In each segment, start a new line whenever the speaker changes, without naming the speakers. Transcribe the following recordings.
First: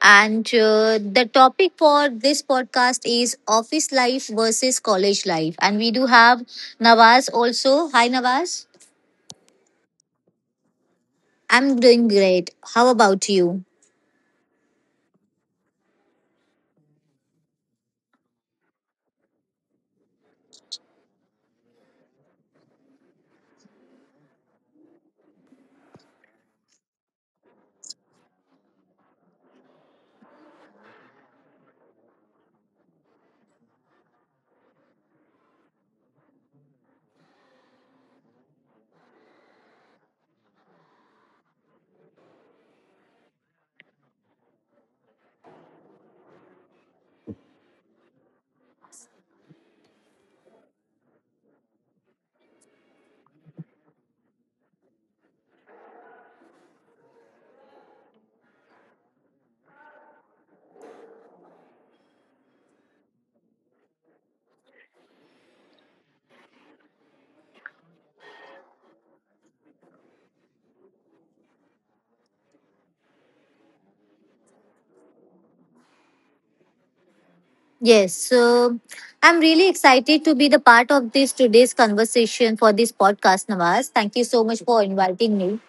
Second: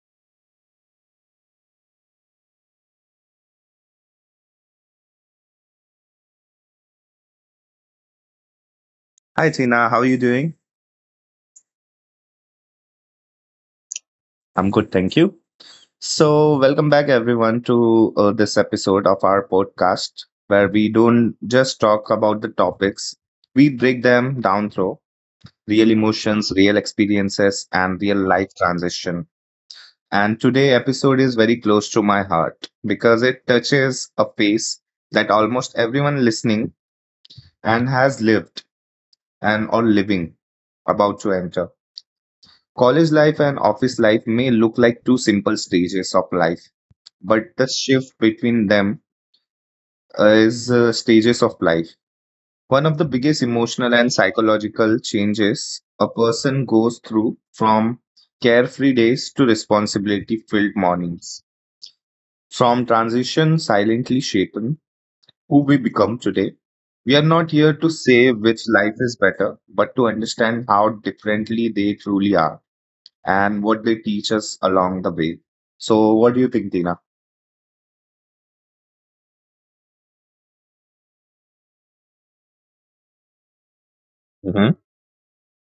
And the topic for this podcast is office life versus college life. And we do have Nawaz also. Hi Nawaz.
Hi, Tina. How are you doing?
I'm doing great. How about you?
I'm good, thank you. So, welcome back, everyone, to this episode of our podcast where we don't just talk about the topics, we break them down through real emotions, real experiences, and real life transition. And today episode is very close to my heart because it touches a phase that almost everyone listening and has lived and or living about to enter. College life and office life may look like two simple stages of life but the shift between them is stages of life. One of the biggest emotional and psychological changes a person goes through from carefree days to responsibility filled mornings. From transition silently shaping who we become today. We are not here to say which life is better, but to understand how differently they truly are and what they teach us along the way. So, what do you think, Tina?
Yes, so I'm really excited to be the part of this today's conversation for this podcast, Nawaz. Thank you so much
hmm
for inviting me.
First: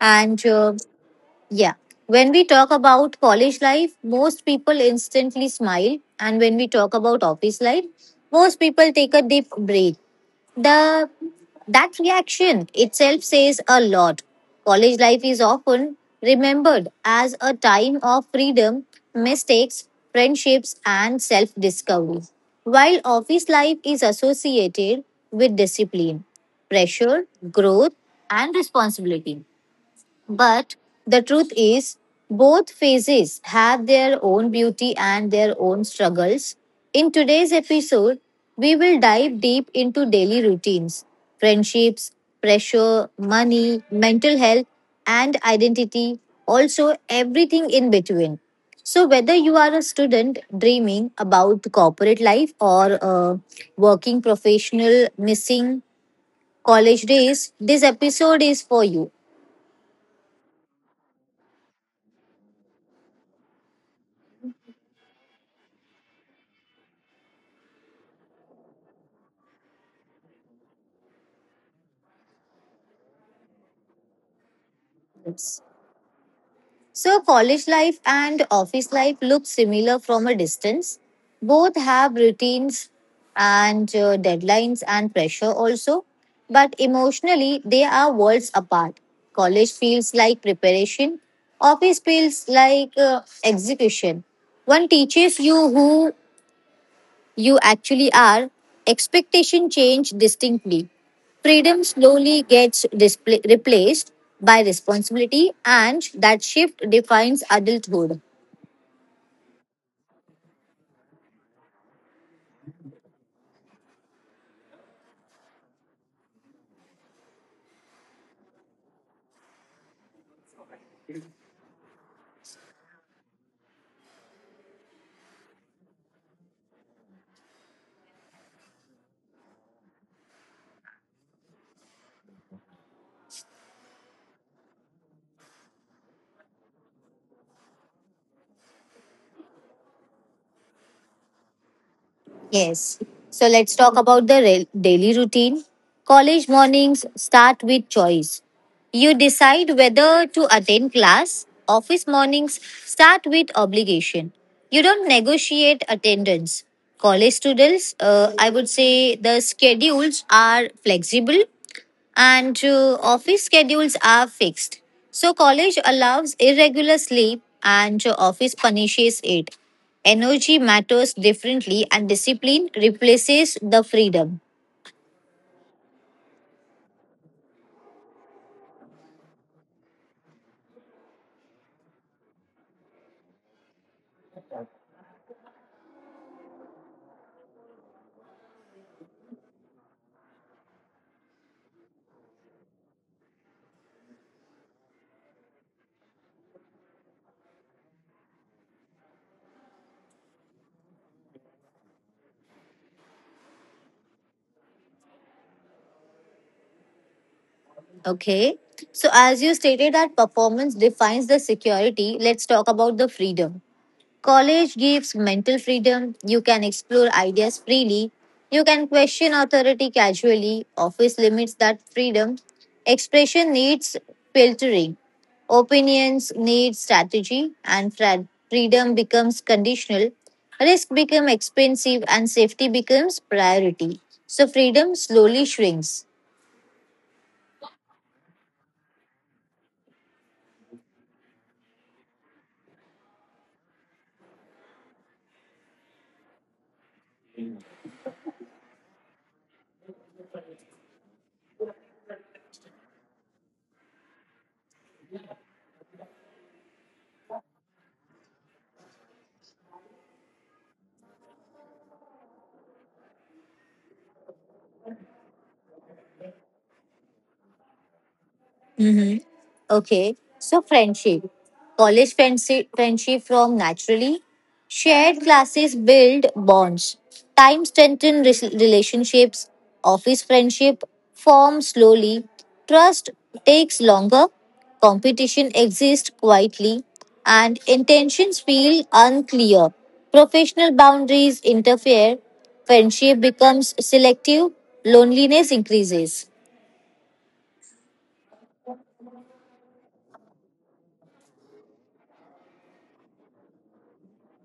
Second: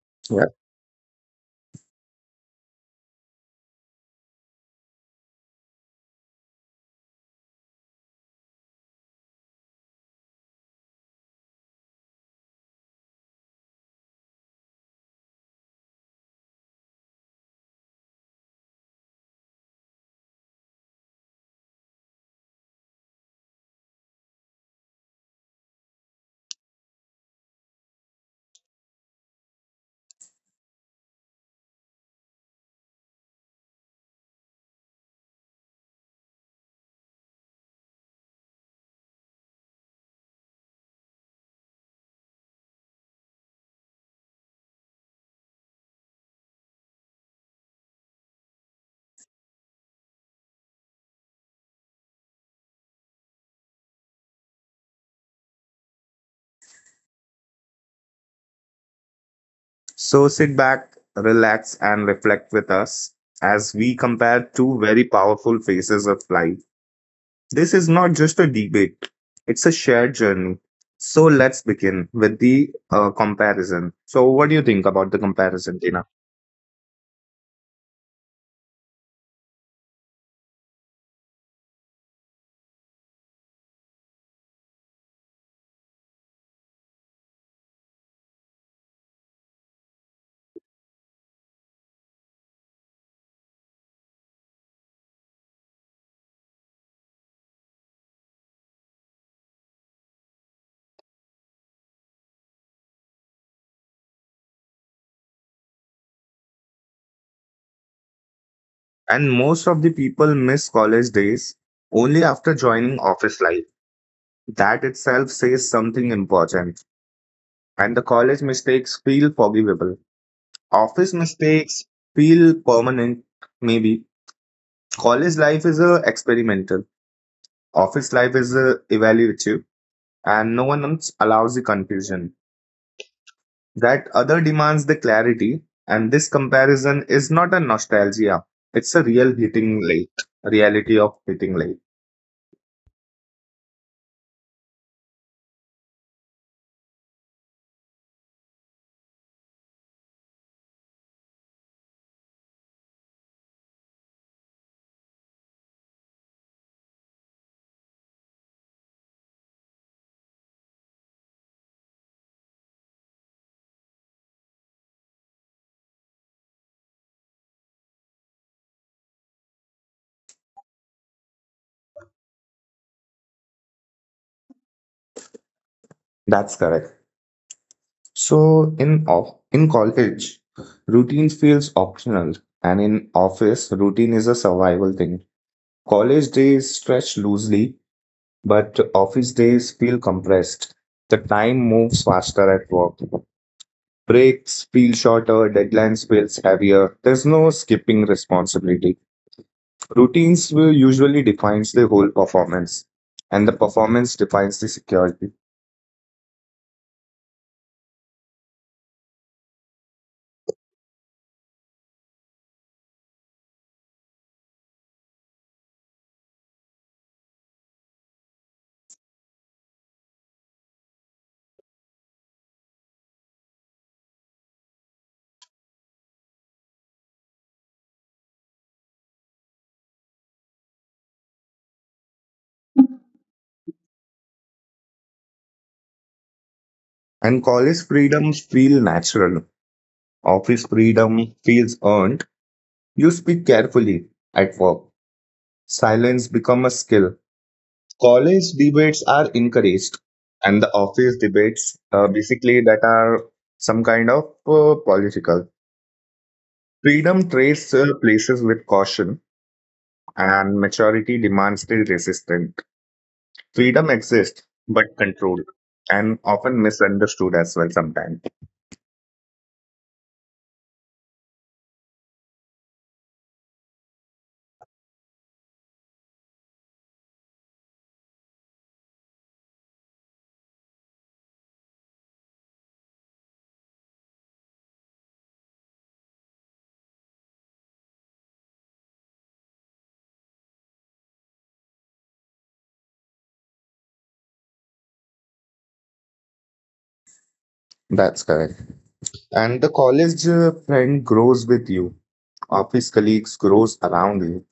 And Yeah. When we talk about college life, most people instantly smile. And when we talk about office life, most people take a deep breath. The That reaction itself says a lot. College life is often remembered as a time of freedom, mistakes, friendships, and self-discovery. While office life is associated with discipline, pressure, growth, and responsibility. But the truth is, both phases have their own beauty and their own struggles. In today's episode, we will dive deep into daily routines, friendships, pressure, money, mental health, and identity, also everything in between. So, whether you are a student dreaming about corporate life or a working professional missing college days, this episode is for you.
So sit back, relax, and reflect with us as we compare two very powerful phases of life. This is not just a debate, it's a shared journey. So let's begin with the comparison. So, what do you think about the comparison, Tina?
So, college life and office life look similar from a distance. Both have routines and deadlines and pressure also, but emotionally they are worlds apart. College feels like preparation, office feels like execution. One teaches you who you actually are. Expectation change distinctly. Freedom slowly gets displa replaced by responsibility, and that shift defines adulthood.
And most of the people miss college days only after joining office life. That itself says something important. And the college mistakes feel forgivable, office mistakes feel permanent, maybe. College life is experimental, office life is evaluative, and no one else allows the confusion. That other demands the clarity, and this comparison is not a nostalgia. It's a real hitting late, reality of hitting late.
Yes. So let's talk about the daily routine. College mornings start with choice. You decide whether to attend class. Office mornings start with obligation. You don't negotiate attendance. College students, I would say the schedules are flexible and office schedules are fixed. So, college allows irregular sleep, and office punishes it. Energy matters differently, and discipline replaces the freedom.
That's correct. So in college, routine feels optional, and in office, routine is a survival thing. College days stretch loosely, but office days feel compressed. The time moves faster at work. Breaks feel shorter, deadlines feels heavier. There's no skipping responsibility. Routines will usually defines the whole performance, and the performance defines the security.
Okay. So, as you stated, that performance defines the security, let's talk about the freedom. College gives mental freedom. You can explore ideas freely. You can question authority casually. Office limits that freedom. Expression needs filtering. Opinions need strategy. And freedom becomes conditional. Risk becomes expensive and safety becomes priority. So freedom slowly shrinks.
And college freedoms feel natural. Office freedom feels earned. You speak carefully at work. Silence become a skill. College debates are encouraged, and the office debates, basically, that are some kind of political. Freedom trades places with caution, and maturity demands the resistance. Freedom exists, but controlled, and often misunderstood as well sometimes.
Mm-hmm. Okay. So friendship. College friendship from naturally. Shared classes build bonds. Time strengthen relationships. Office friendship form slowly. Trust takes longer. Competition exists quietly. And intentions feel unclear. Professional boundaries interfere. Friendship becomes selective. Loneliness increases.
That's correct. And the college friend grows with you. Office colleagues grows around you.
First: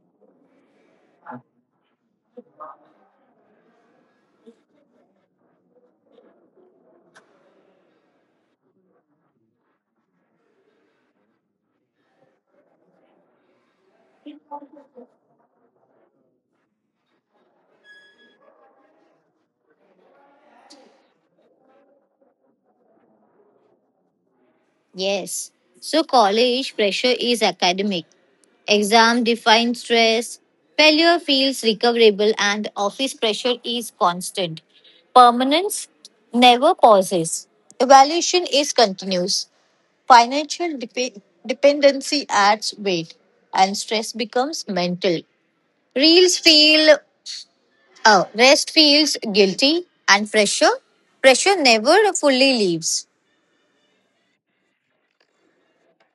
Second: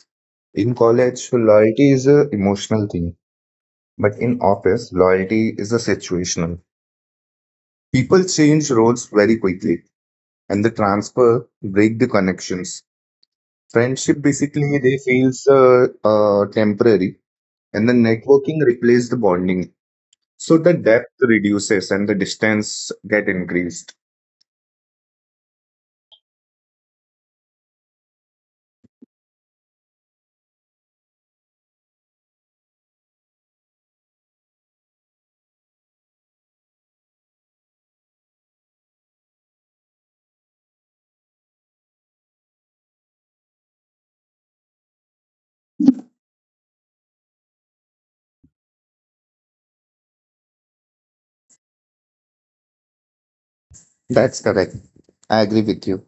In college, loyalty is a emotional thing, but in office, loyalty is a situational. People change roles very quickly and the transfer break the connections. Friendship basically they feels temporary and the networking replace the bonding. So the depth reduces and the distance get increased.
Yes. So college pressure is academic. Exam defined stress. Failure feels recoverable and office pressure is constant. Permanence never pauses. Evaluation is continuous. Financial dependency adds weight and stress becomes mental. Reels feel rest feels guilty and pressure never fully leaves.
That's correct. I agree with you.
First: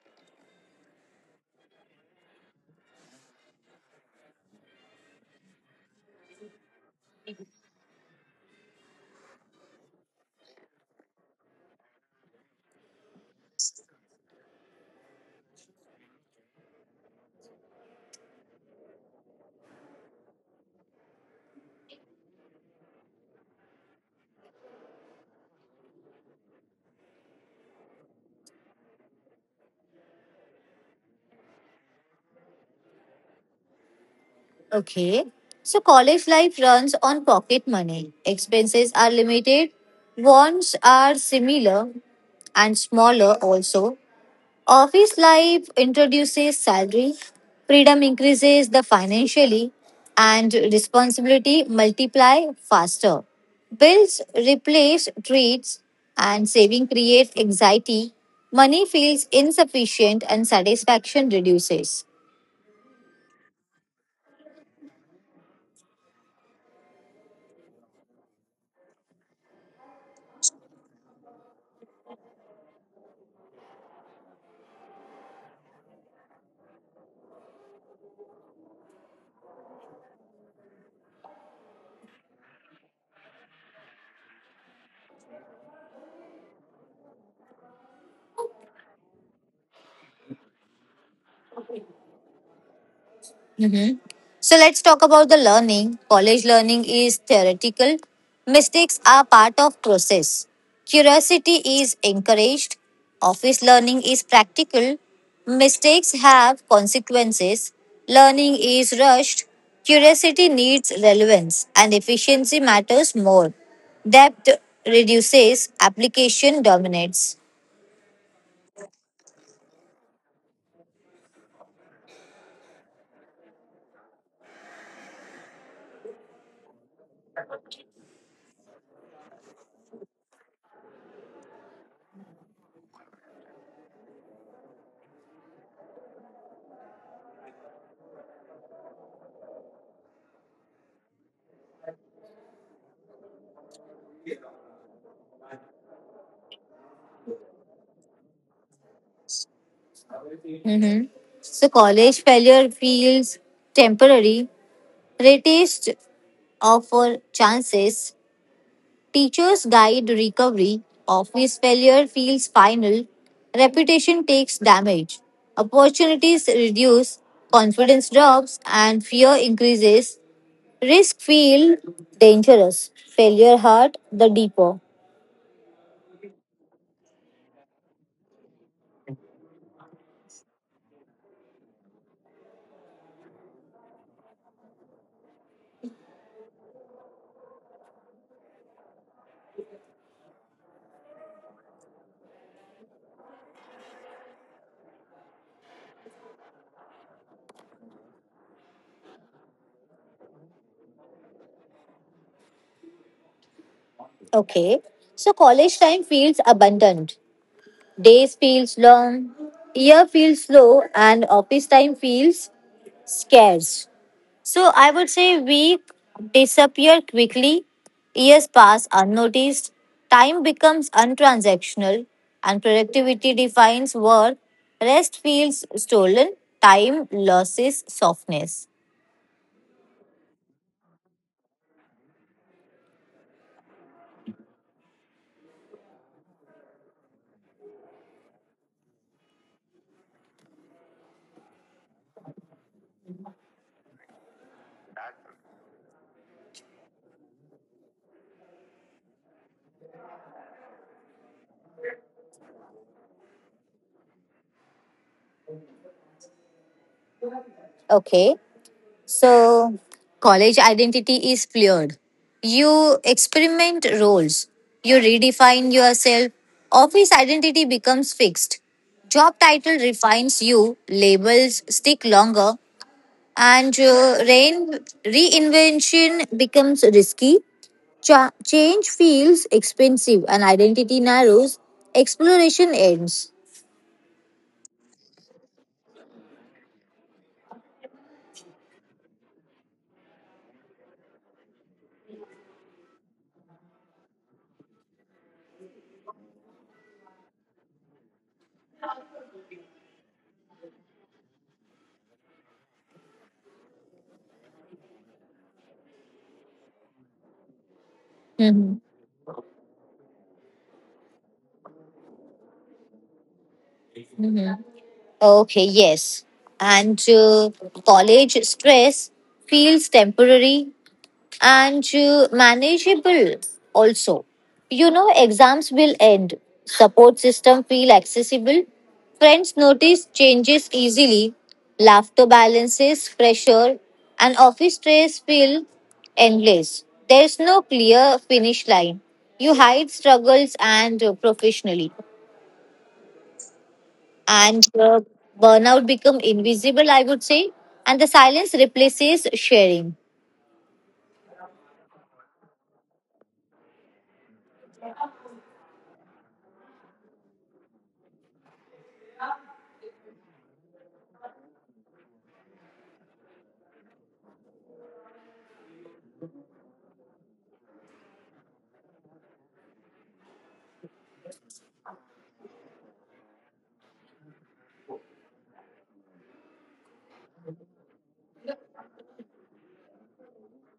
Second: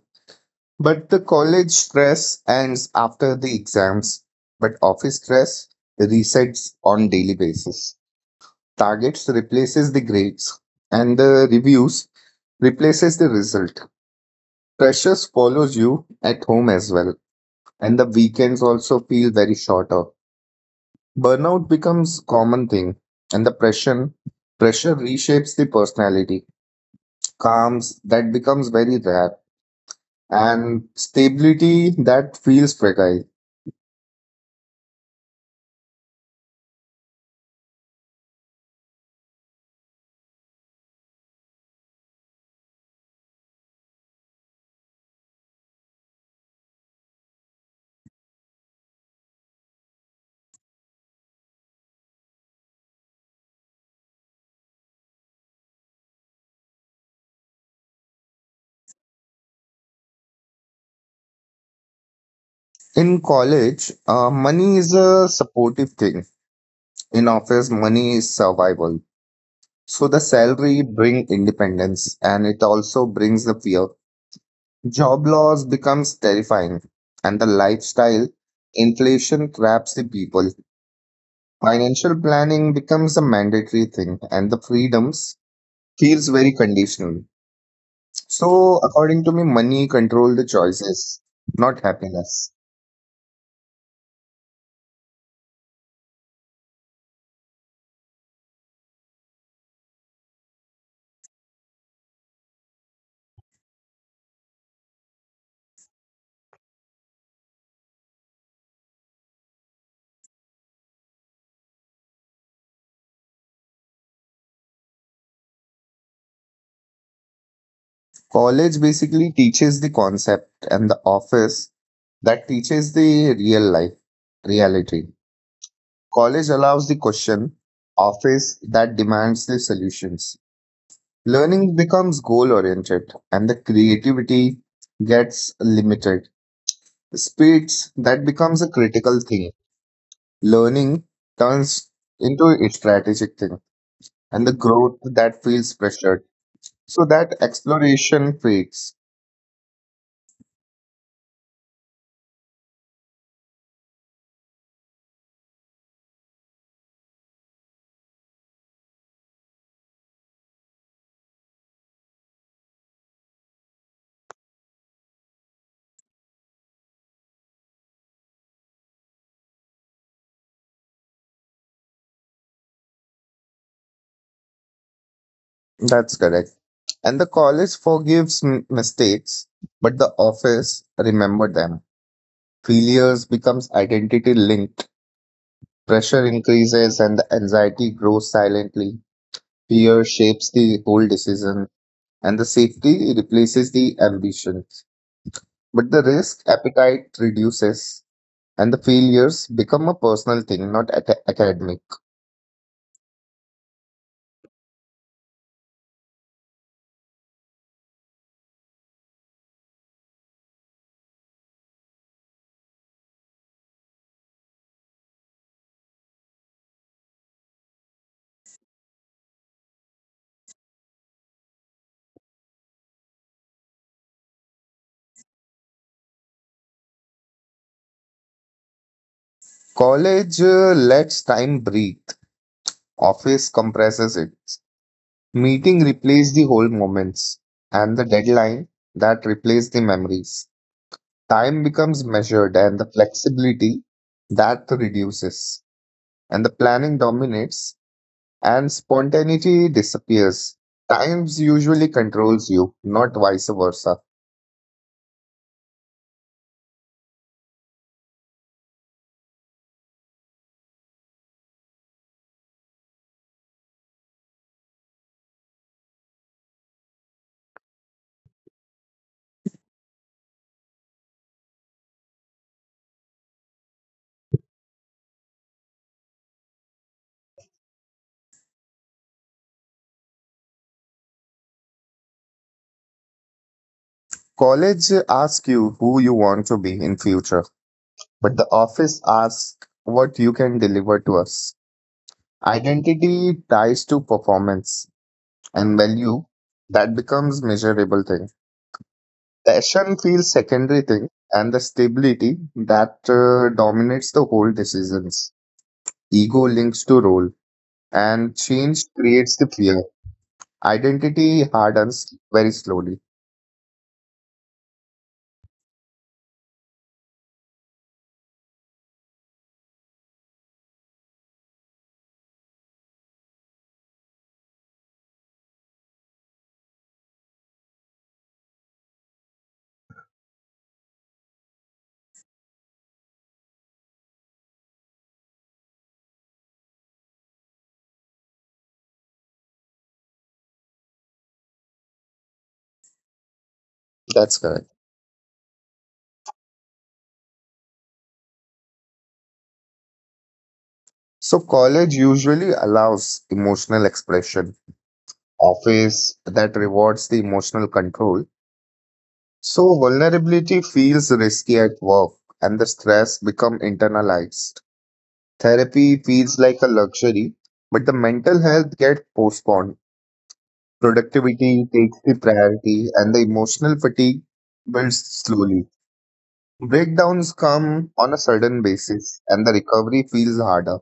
But the college stress ends after the exams, but office stress resets on daily basis. Targets replaces the grades and the reviews replaces the result. Pressures follows you at home as well, and the weekends also feel very shorter. Burnout becomes common thing, and the pressure reshapes the personality. Calms that becomes very rare, and stability that feels fragile.
Okay. So college life runs on pocket money. Expenses are limited, wants are similar and smaller also. Office life introduces salary, freedom increases the financially and responsibility multiply faster. Bills replace treats and saving creates anxiety. Money feels insufficient and satisfaction reduces.
In college, money is a supportive thing. In office, money is survival. So the salary bring independence, and it also brings the fear. Job loss becomes terrifying, and the lifestyle inflation traps the people. Financial planning becomes a mandatory thing, and the freedoms feels very conditional. So, according to me, money control the choices, not happiness.
Mhm. So let's talk about the learning. College learning is theoretical. Mistakes are part of process. Curiosity is encouraged. Office learning is practical. Mistakes have consequences. Learning is rushed. Curiosity needs relevance and efficiency matters more. Depth reduces, application dominates.
College basically teaches the concept, and the office that teaches the real life reality. College allows the question, office that demands the solutions. Learning becomes goal oriented and the creativity gets limited. Speeds that becomes a critical thing. Learning turns into a strategic thing and the growth that feels pressured. So that exploration fades.
Mhm. So college failure feels temporary. Retest offer chances, teachers guide recovery, office failure feels final, reputation takes damage, opportunities reduce, confidence drops, and fear increases, risk feel dangerous, failure hurt the deeper.
That's correct. And the college forgives mistakes, but the office remember them. Failures becomes identity linked. Pressure increases and the anxiety grows silently. Fear shapes the whole decision and the safety replaces the ambition. But the risk appetite reduces, and the failures become a personal thing, not academic.
Okay, so college time feels abundant, days feels long, year feels slow, and office time feels scarce. So I would say we disappear quickly, years pass unnoticed, time becomes untransactional, and productivity defines work. Rest feels stolen, time loses softness.
College lets time breathe, office compresses it. Meeting replaces the whole moments, and the deadline that replaces the memories. Time becomes measured, and the flexibility that reduces, and the planning dominates and spontaneity disappears. Times usually controls you, not vice versa.
Okay, so college identity is fluid. You experiment roles, you redefine yourself, office identity becomes fixed. Job title refines you, labels stick longer, and reinvention becomes risky. Change feels expensive, and identity narrows. Exploration ends.
College asks you who you want to be in future, but the office asks what you can deliver to us. Identity ties to performance and value that becomes measurable thing. Passion feels secondary thing and the stability that dominates the whole decisions. Ego links to role and change
Mhm.
creates the fear. Identity hardens very slowly.
Mhm. Okay, yes. And college stress feels temporary, and manageable also. Exams will end, support system feel accessible, friends notice changes easily, laughter balances pressure, and office stress feel endless. There's no clear finish line. You hide struggles and professionally,
That's correct.
and burnout become invisible. I would say, and the silence replaces sharing.
So, college usually allows emotional expression, office that rewards the emotional control. So, vulnerability feels risky at work and the stress become internalized. Therapy feels like a luxury, but the mental health gets postponed. Productivity takes the priority and the emotional fatigue builds slowly. Breakdowns come on a sudden basis and the recovery feels harder.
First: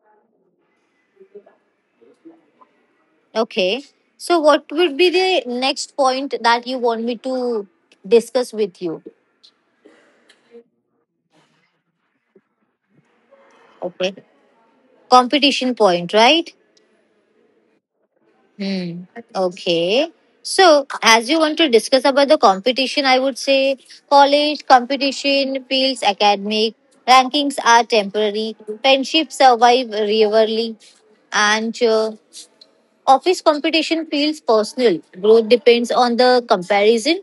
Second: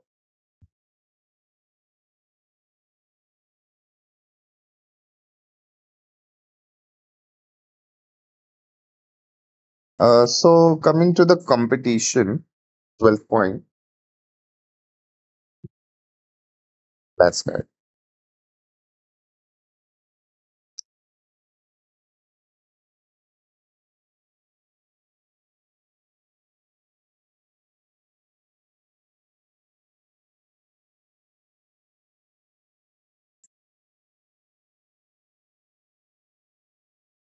Okay. So, what would be the next point that you want me to discuss with you?
So coming to the competition, 12 point,
Okay. Competition point, right?
that's right.
Hmm. Okay. So, as you want to discuss about the competition, I would say college competition feels academic, rankings are temporary, friendships survive rarely, and office competition feels personal. Growth depends on the comparison,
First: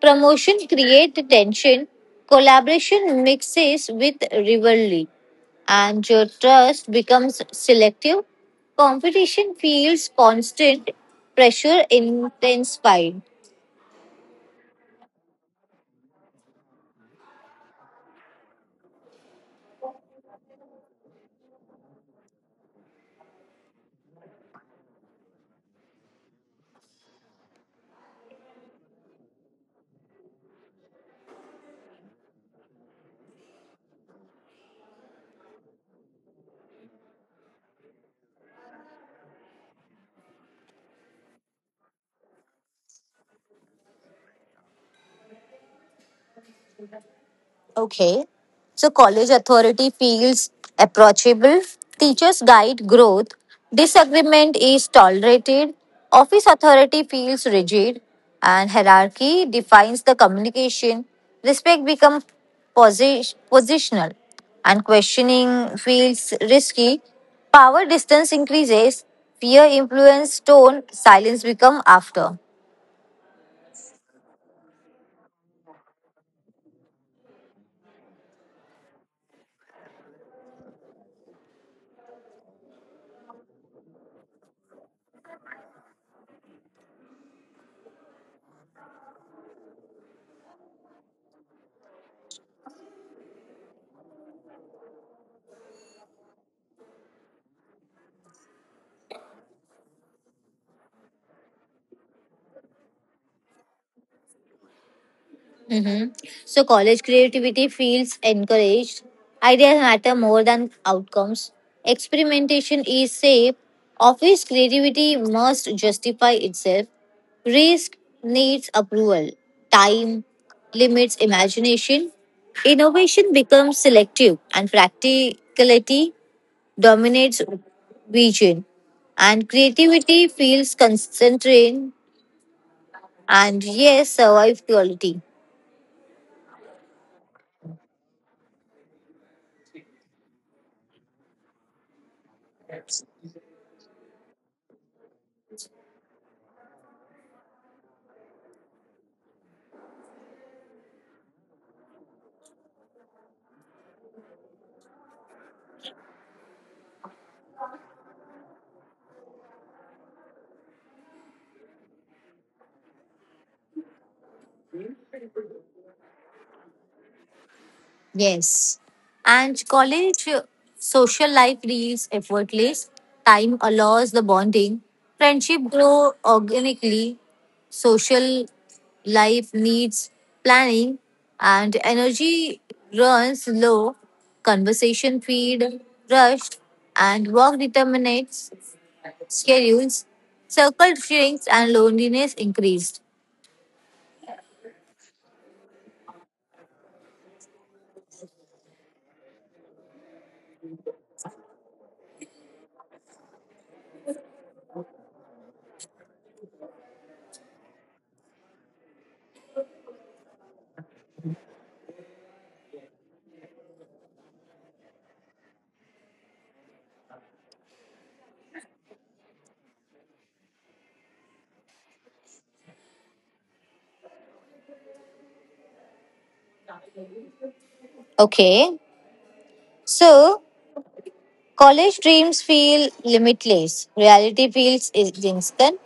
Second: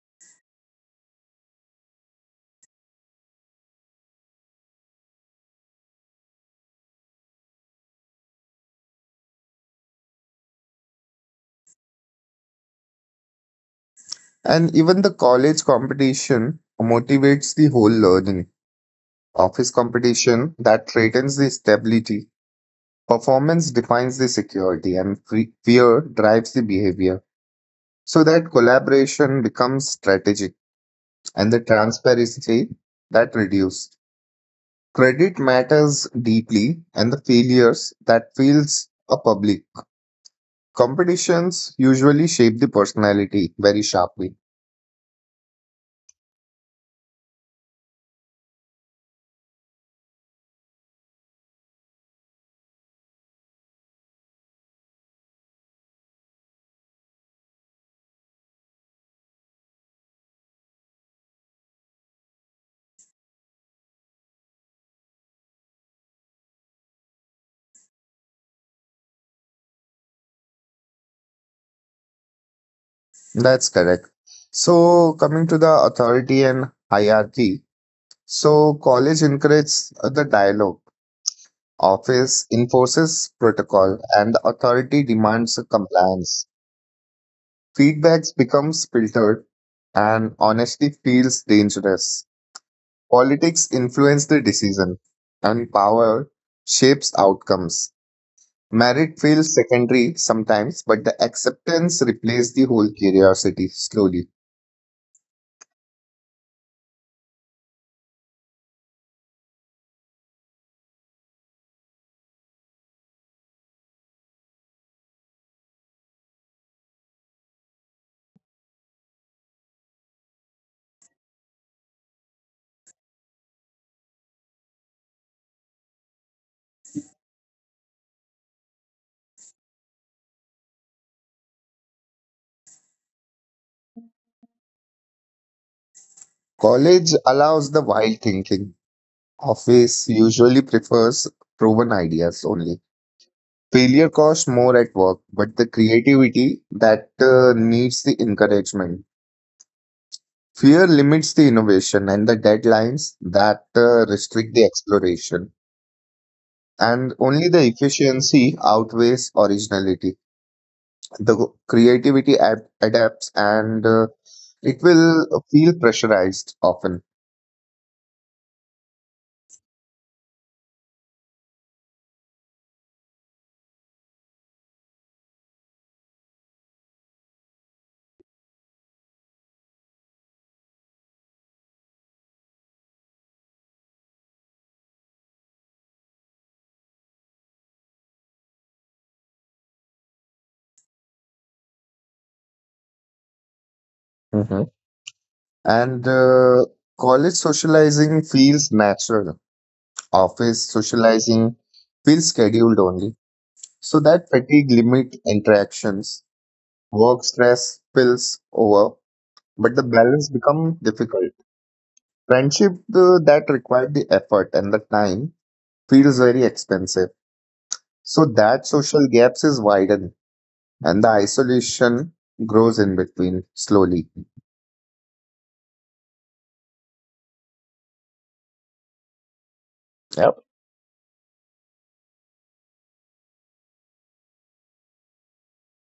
promotion creates tension, collaboration mixes with rivalry, and your trust becomes selective. Competition feels constant, pressure intensified.
And even the college competition motivates the whole learning. Office competition that threatens the stability. Performance defines the security and fear drives the behavior. So that collaboration becomes strategic and the transparency that reduces. Credit matters deeply and the failures that feels a public. Competitions usually shape the personality very sharply.
Okay. So college authority feels approachable, teachers guide growth, disagreement is tolerated, office authority feels rigid, and hierarchy defines the communication. Respect becomes positional, and questioning feels risky. Power distance increases, fear influence tone, silence become after.
That's correct. So, coming to the authority and hierarchy, so college encourages the dialogue, office enforces protocol, and the authority demands compliance. Feedbacks becomes filtered, and honesty feels dangerous. Politics influence the decision, and power shapes outcomes. Merit feels secondary sometimes, but the acceptance replaced the whole curiosity slowly.
hmm So college creativity feels encouraged. Ideas matter more than outcomes. Experimentation is safe. Office creativity must justify itself. Risk needs approval. Time limits imagination. Innovation becomes selective and practicality dominates vision. And creativity feels constrained and yes, survive quality.
College allows the wild thinking. Office usually prefers proven ideas only. Failure costs more at work, but the creativity that needs the encouragement. Fear limits the innovation and the deadlines that restrict the exploration. And only the efficiency outweighs originality. The creativity adapts and it will feel pressurized often.
Yes. And college social life feels effortless. Time allows the bonding. Friendship grow organically. Social life needs planning and energy runs low. Conversation feed rushed and work determinates schedules. Circle shrinks and loneliness increased.
hmm and College socializing feels natural. Office socializing feels scheduled only. So that fatigue limit interactions, work stress spills over, but the balance become difficult. Friendship that required the effort and the time feels very expensive. So that social gaps is widened, and the isolation grows in between slowly.
Okay.
Yep,
So college dreams feel limitless, reality feels instant,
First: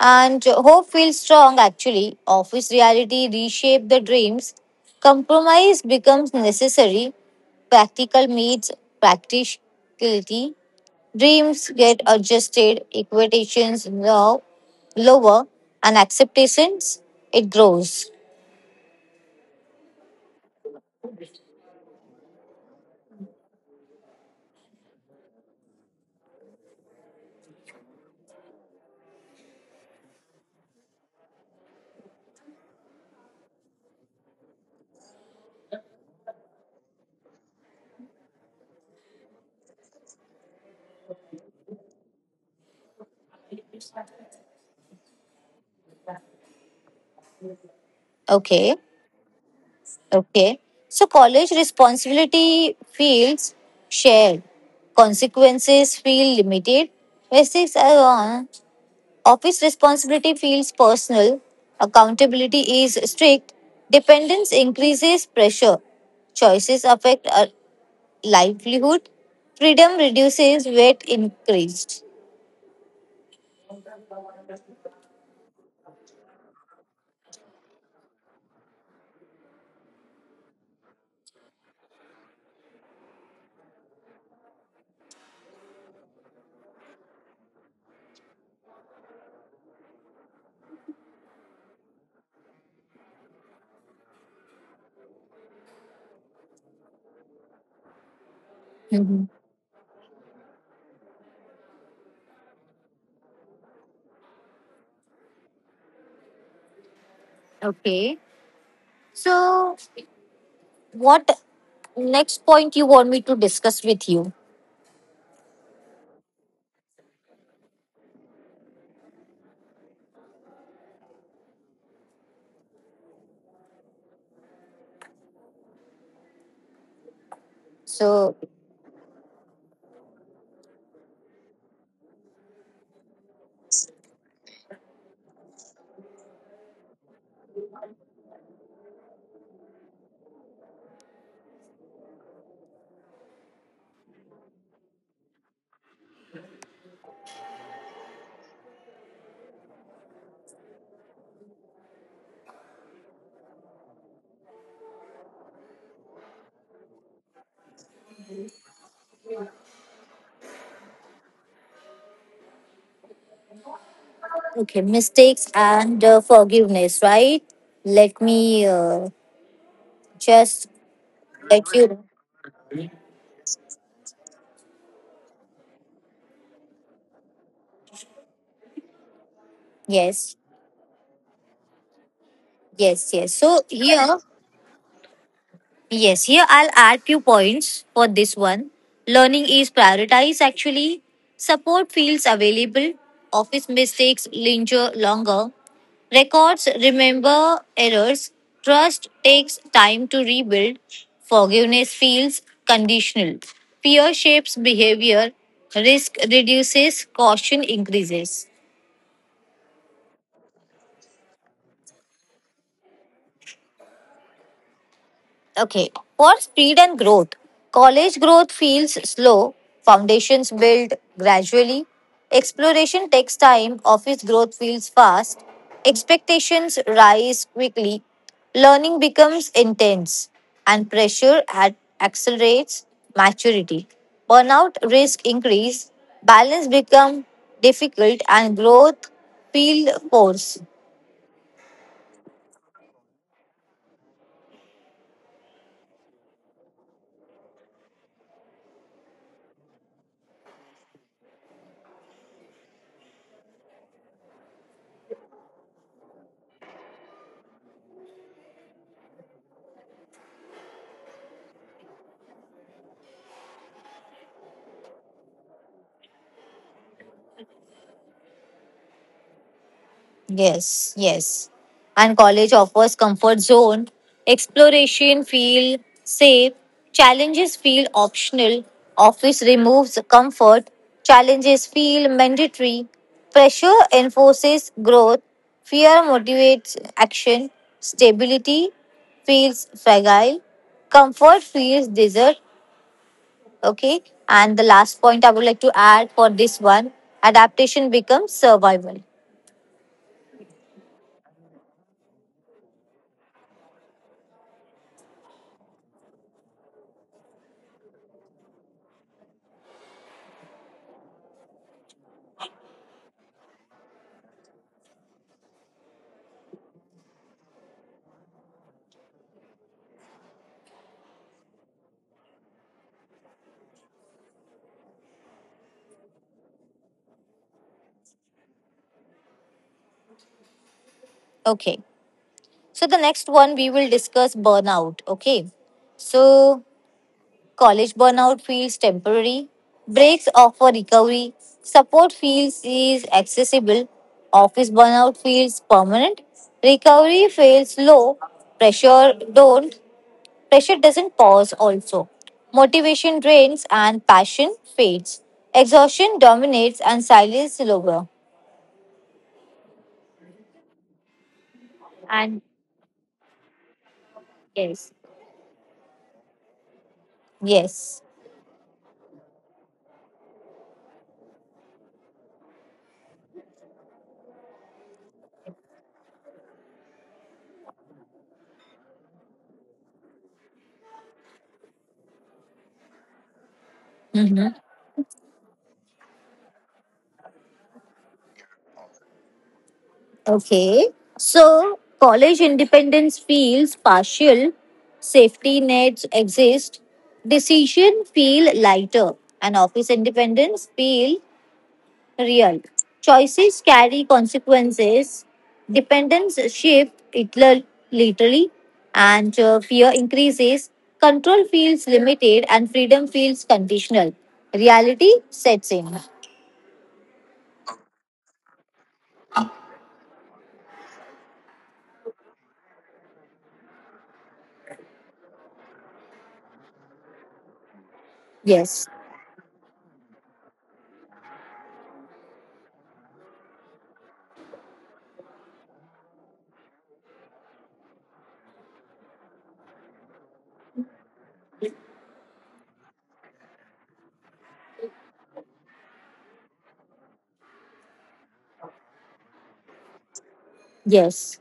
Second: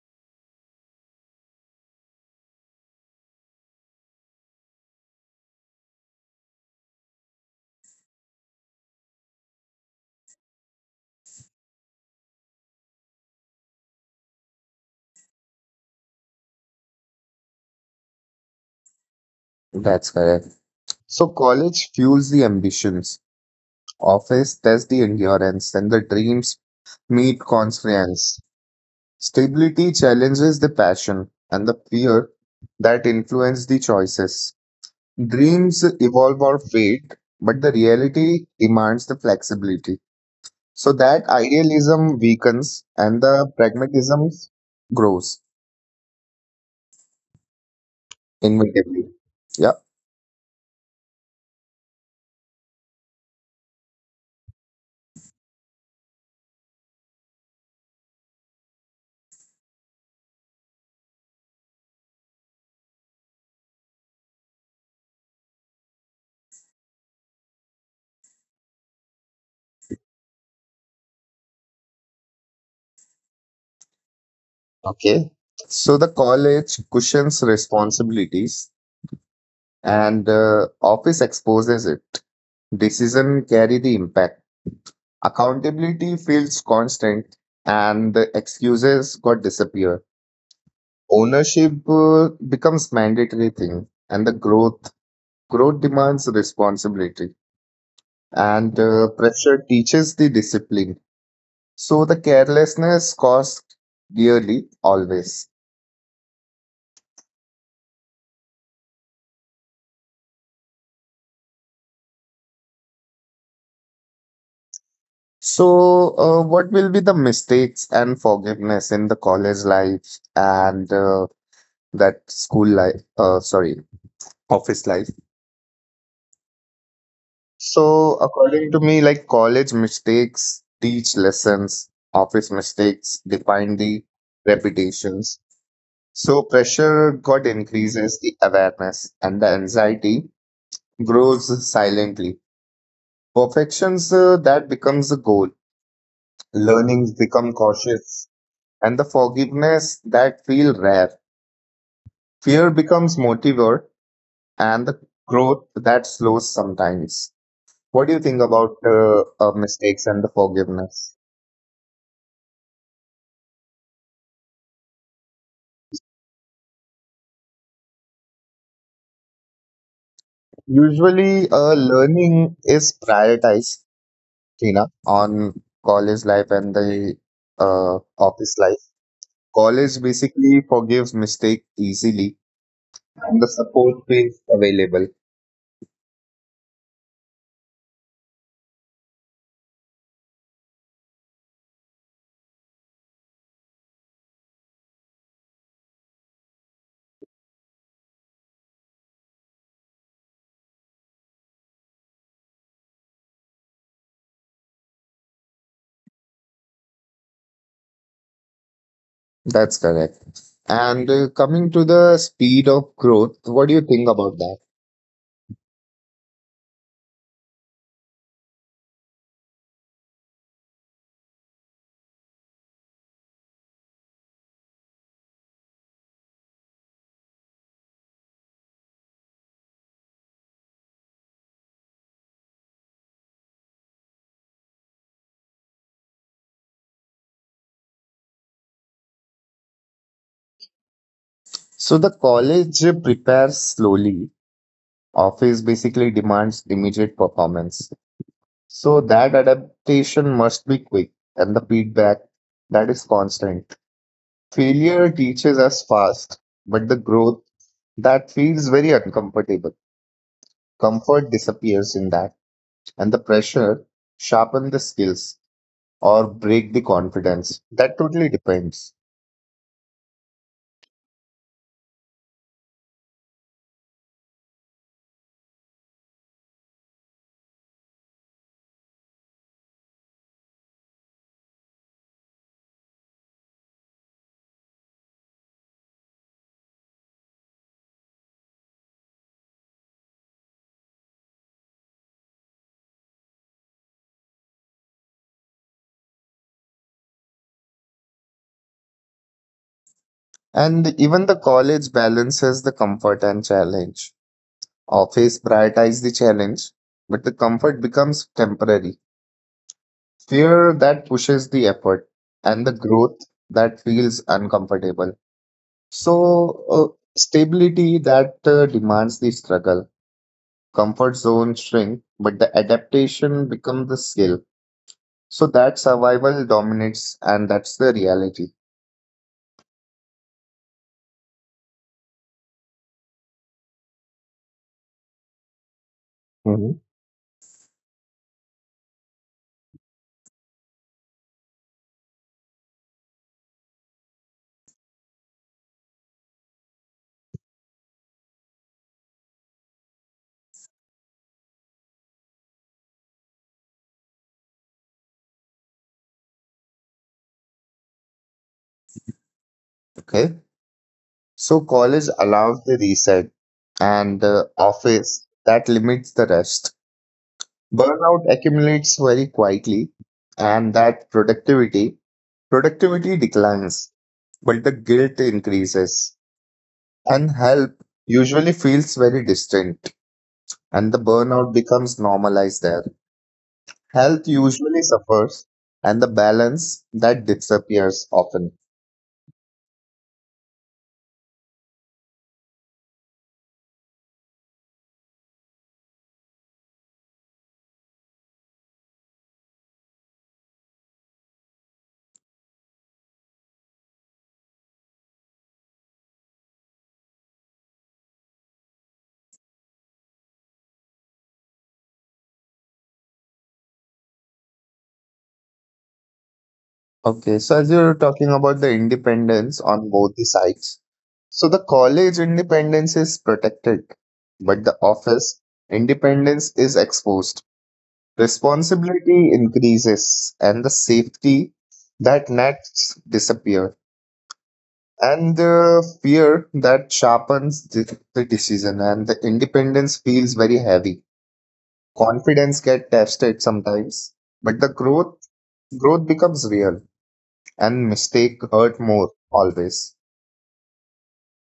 and hope feels strong actually. Office reality reshape the dreams. Compromise becomes necessary. Practical meets practicality. Dreams get adjusted, equitations low, lower, and acceptations it grows.
that's correct. So college fuels the ambitions, office tests the endurance, and the dreams meet constraints. Stability challenges the passion and the fear that influence the choices. Dreams evolve or fade, but the reality demands the flexibility. So that idealism weakens and the pragmatism grows
Okay.
inevitably. Yeah.
Okay. So college responsibility feels shared. Consequences feel limited. Basics are on. Office responsibility feels personal. Accountability is strict. Dependence increases pressure. Choices affect our livelihood. Freedom reduces weight increased.
Okay. So the college cushions responsibilities and office exposes it. Decision carry the impact. Accountability feels constant, and the excuses got disappear. Ownership becomes mandatory thing, and the growth demands responsibility, and
Mhm.
pressure teaches the discipline. So the carelessness costs dearly always.
Okay. So what next point you want me to discuss with you?
So, what will be the mistakes and forgiveness in the college life and that school life, office life. So,
So
according to me, like college mistakes teach lessons, office mistakes define the reputations. So, pressure got increases the awareness and the anxiety grows silently. Perfections that becomes a goal. Learnings become cautious and the forgiveness that feel rare. Fear becomes motivator and the growth that slows sometimes. What do you think about mistakes and the forgiveness?
okay, mistakes and forgiveness, right? Let me just
Usually,
let you.
learning is prioritized, Tina, on college life and the office life. College
Yes,
basically forgives mistake easily,
yes, yes.
and the support is available.
Yes, here I'll add few points for this one. Learning is prioritized actually. Support feels available. Office mistakes linger longer. Records remember errors. Trust takes time to rebuild. Forgiveness feels conditional. Fear shapes behavior. Risk reduces, caution increases.
That's correct. And Coming to the speed of growth, what do you think about that?
Okay, for speed and growth, college growth feels slow, foundations build gradually, exploration takes time, office growth feels fast, expectations rise quickly, learning becomes intense, and pressure accelerates maturity. Burnout risk increase, balance become difficult, and growth feel forced.
So the college prepares slowly. Office basically demands immediate performance. So that adaptation must be quick and the feedback that is constant. Failure teaches us fast, but the growth that feels very uncomfortable. Comfort disappears in that, and the pressure sharpen the skills or break the confidence. That totally depends.
Yes, yes. And college offers comfort zone, exploration feel safe, challenges feel optional, office removes comfort, challenges feel mandatory, pressure enforces growth, fear motivates action, stability feels fragile, comfort feels desert. Okay, and the last point I would like to add for this one adaptation becomes survival.
And even the college balances the comfort and challenge. Office prioritize the challenge, but the comfort becomes temporary. Fear that pushes the effort and the growth that feels uncomfortable. So, stability that demands the struggle, comfort zone shrink, but the adaptation becomes the skill. So, that survival dominates, and that's the reality.
Okay. So the next one we will discuss burnout. Okay. So
Mhm.
college burnout feels temporary. Breaks offer recovery. Support feels is accessible. Office burnout feels permanent. Recovery feels low. Pressure don't. Pressure doesn't pause also. Motivation drains and passion fades. Exhaustion dominates and silence is lower.
Okay. So, college
And
allows the reset, and
yes.
office that limits the rest.
Yes.
Burnout accumulates very quietly, and that productivity declines, but the guilt increases, and help usually feels very distant, and the burnout becomes normalized there. Health usually suffers, and the balance that disappears often.
Okay. So, college independence feels partial, safety nets exist, decision feel lighter, and office independence feel real. Choices carry consequences, dependence shift it literally, and fear increases. Control feels limited, and freedom feels conditional. Reality sets in.
Okay, so as you were talking about the independence on both the sides, so the college independence is protected, but the office independence is exposed.
Yes.
Responsibility increases and the safety that nets disappear and the fear that sharpens the decision and the independence feels very heavy. Confidence get tested sometimes, but the growth becomes real and mistake hurt more always.
Yes.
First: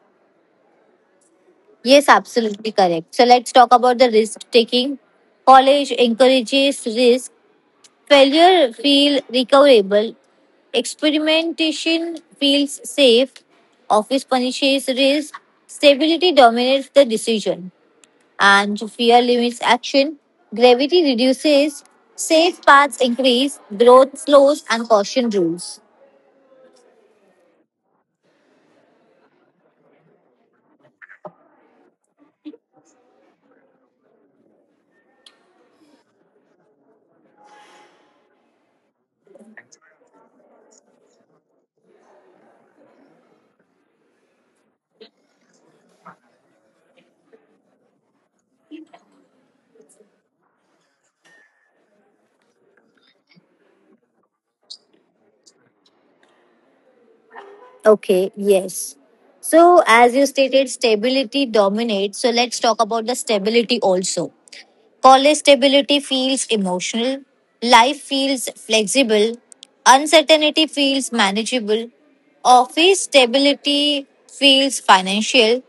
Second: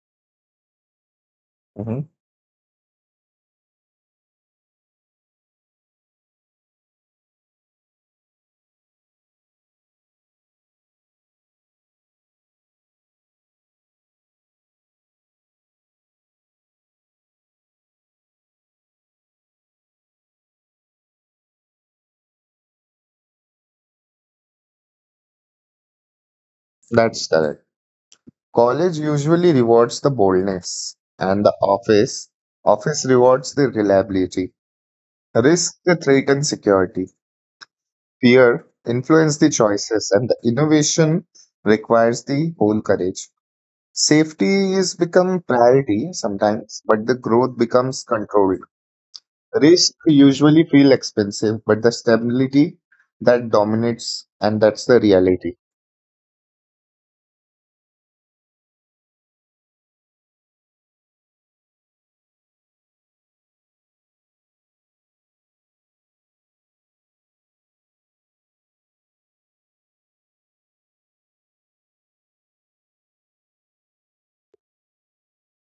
Mhm.
Yes, absolutely correct. So let's talk about the risk taking. College encourages risk. Failure feel recoverable. Experimentation feels safe. Office punishes risk. Stability dominates the decision. And fear limits action. Gravity reduces. Safe paths increase. Growth slows and caution rules.
That's correct. College usually rewards the boldness and the office rewards the reliability. Risk the threat and security fear influence the choices and the innovation requires the whole courage, safety is become priority sometimes but the growth becomes controlled, risk usually feel expensive but the stability that dominates and that's the reality.
Okay, yes. So, as you stated, stability dominates. So, let's talk about the stability also. College stability feels emotional, life feels flexible, uncertainty feels manageable, office stability feels financial,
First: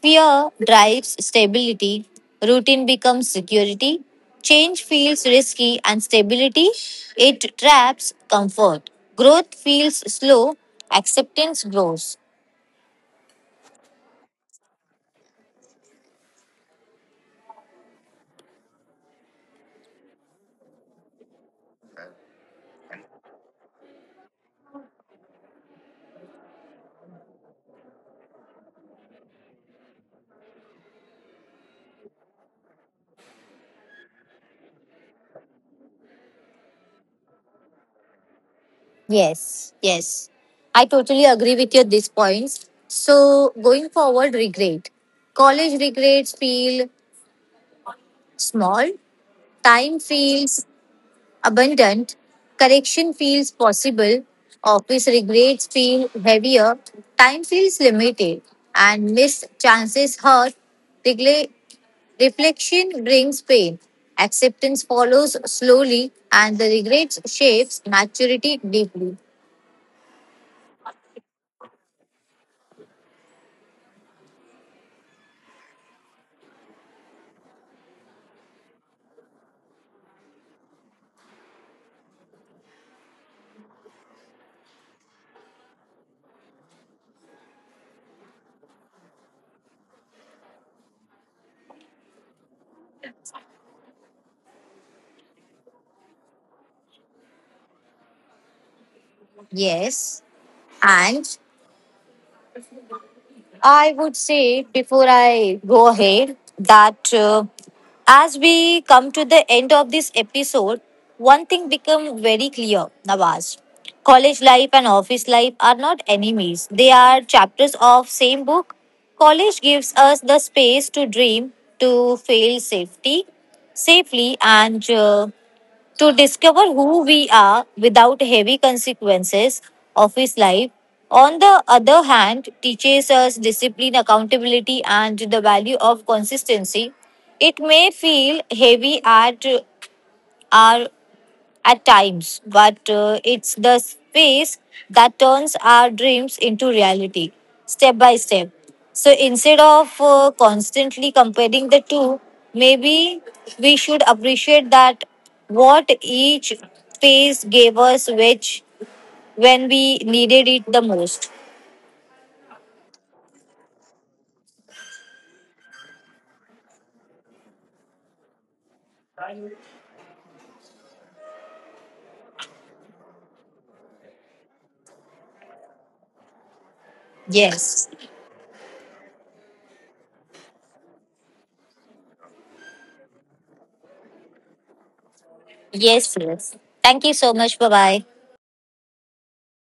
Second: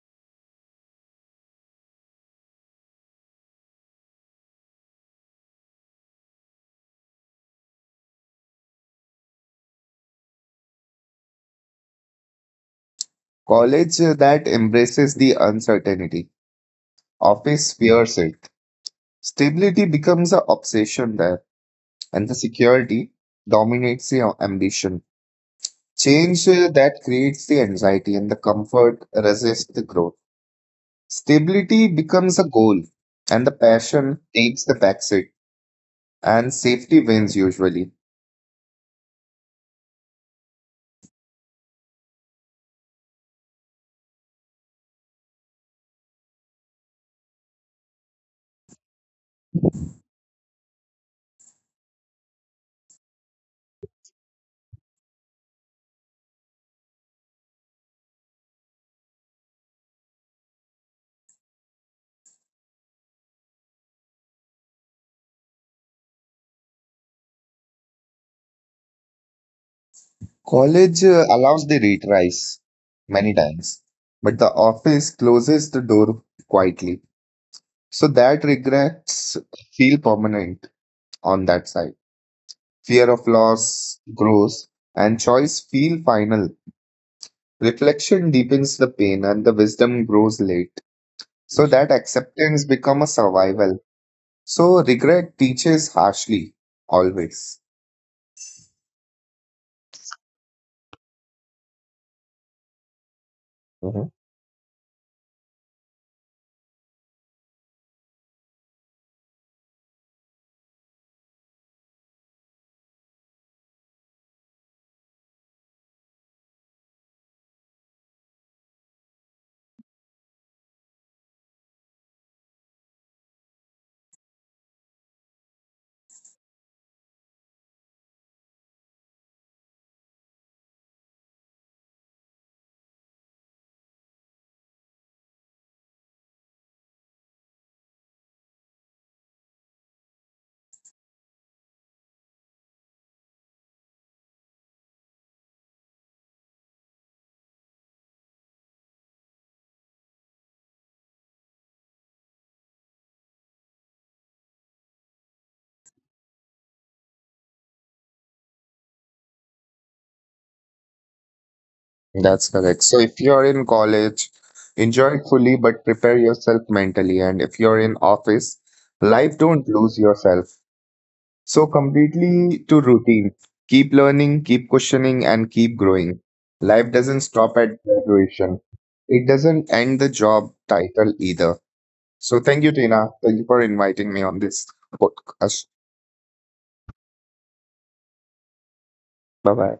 fear drives stability, routine becomes security, change feels risky, and stability it traps comfort. Growth feels slow, acceptance grows.
College that embraces the uncertainty, office fears it. Stability becomes an obsession there and the security dominates the ambition. Change that creates the anxiety and the comfort resists the growth. Stability becomes a goal, and the passion takes the backseat, and safety wins usually.
Yes, yes. I totally agree with your these points. So going forward, regret. College regrets feel small. Time feels abundant, correction feels possible, office regrets feel heavier, time feels limited, and missed chances hurt. Regle- Reflection brings pain. Acceptance follows slowly, and the regrets shapes maturity deeply.
College allows the retries many times, but the office closes the door quietly. So that regrets feel permanent on that side. Fear of loss grows, and choice feel final. Reflection deepens the pain, and the wisdom grows late. So that acceptance become a survival. So regret teaches harshly, always.
Yes, and I
Mhm.
would say before I go ahead that as we come to the end of this episode, one thing become very clear, Nawaz. College life and office life are not enemies. They are chapters of same book. College gives us the space to dream, to safely and to discover who we are without heavy consequences of his life. On the other hand, teaches us discipline, accountability, and the value of consistency. It may feel heavy our at times, but it's the space that turns our dreams into reality step by step. So instead of constantly comparing the two, maybe we should appreciate that what each phase gave us, which when we needed it the most.
That's correct. So if you're in college, enjoy it fully, but prepare yourself mentally. And if you're in office, life don't lose yourself. So completely to routine. Keep learning, keep questioning, and keep growing. Life doesn't stop at
Yes.
graduation. It doesn't end the job title either. So thank you, Tina. Thank you for inviting me on this podcast.
Yes, yes. Thank you so much. Bye bye.
Bye bye.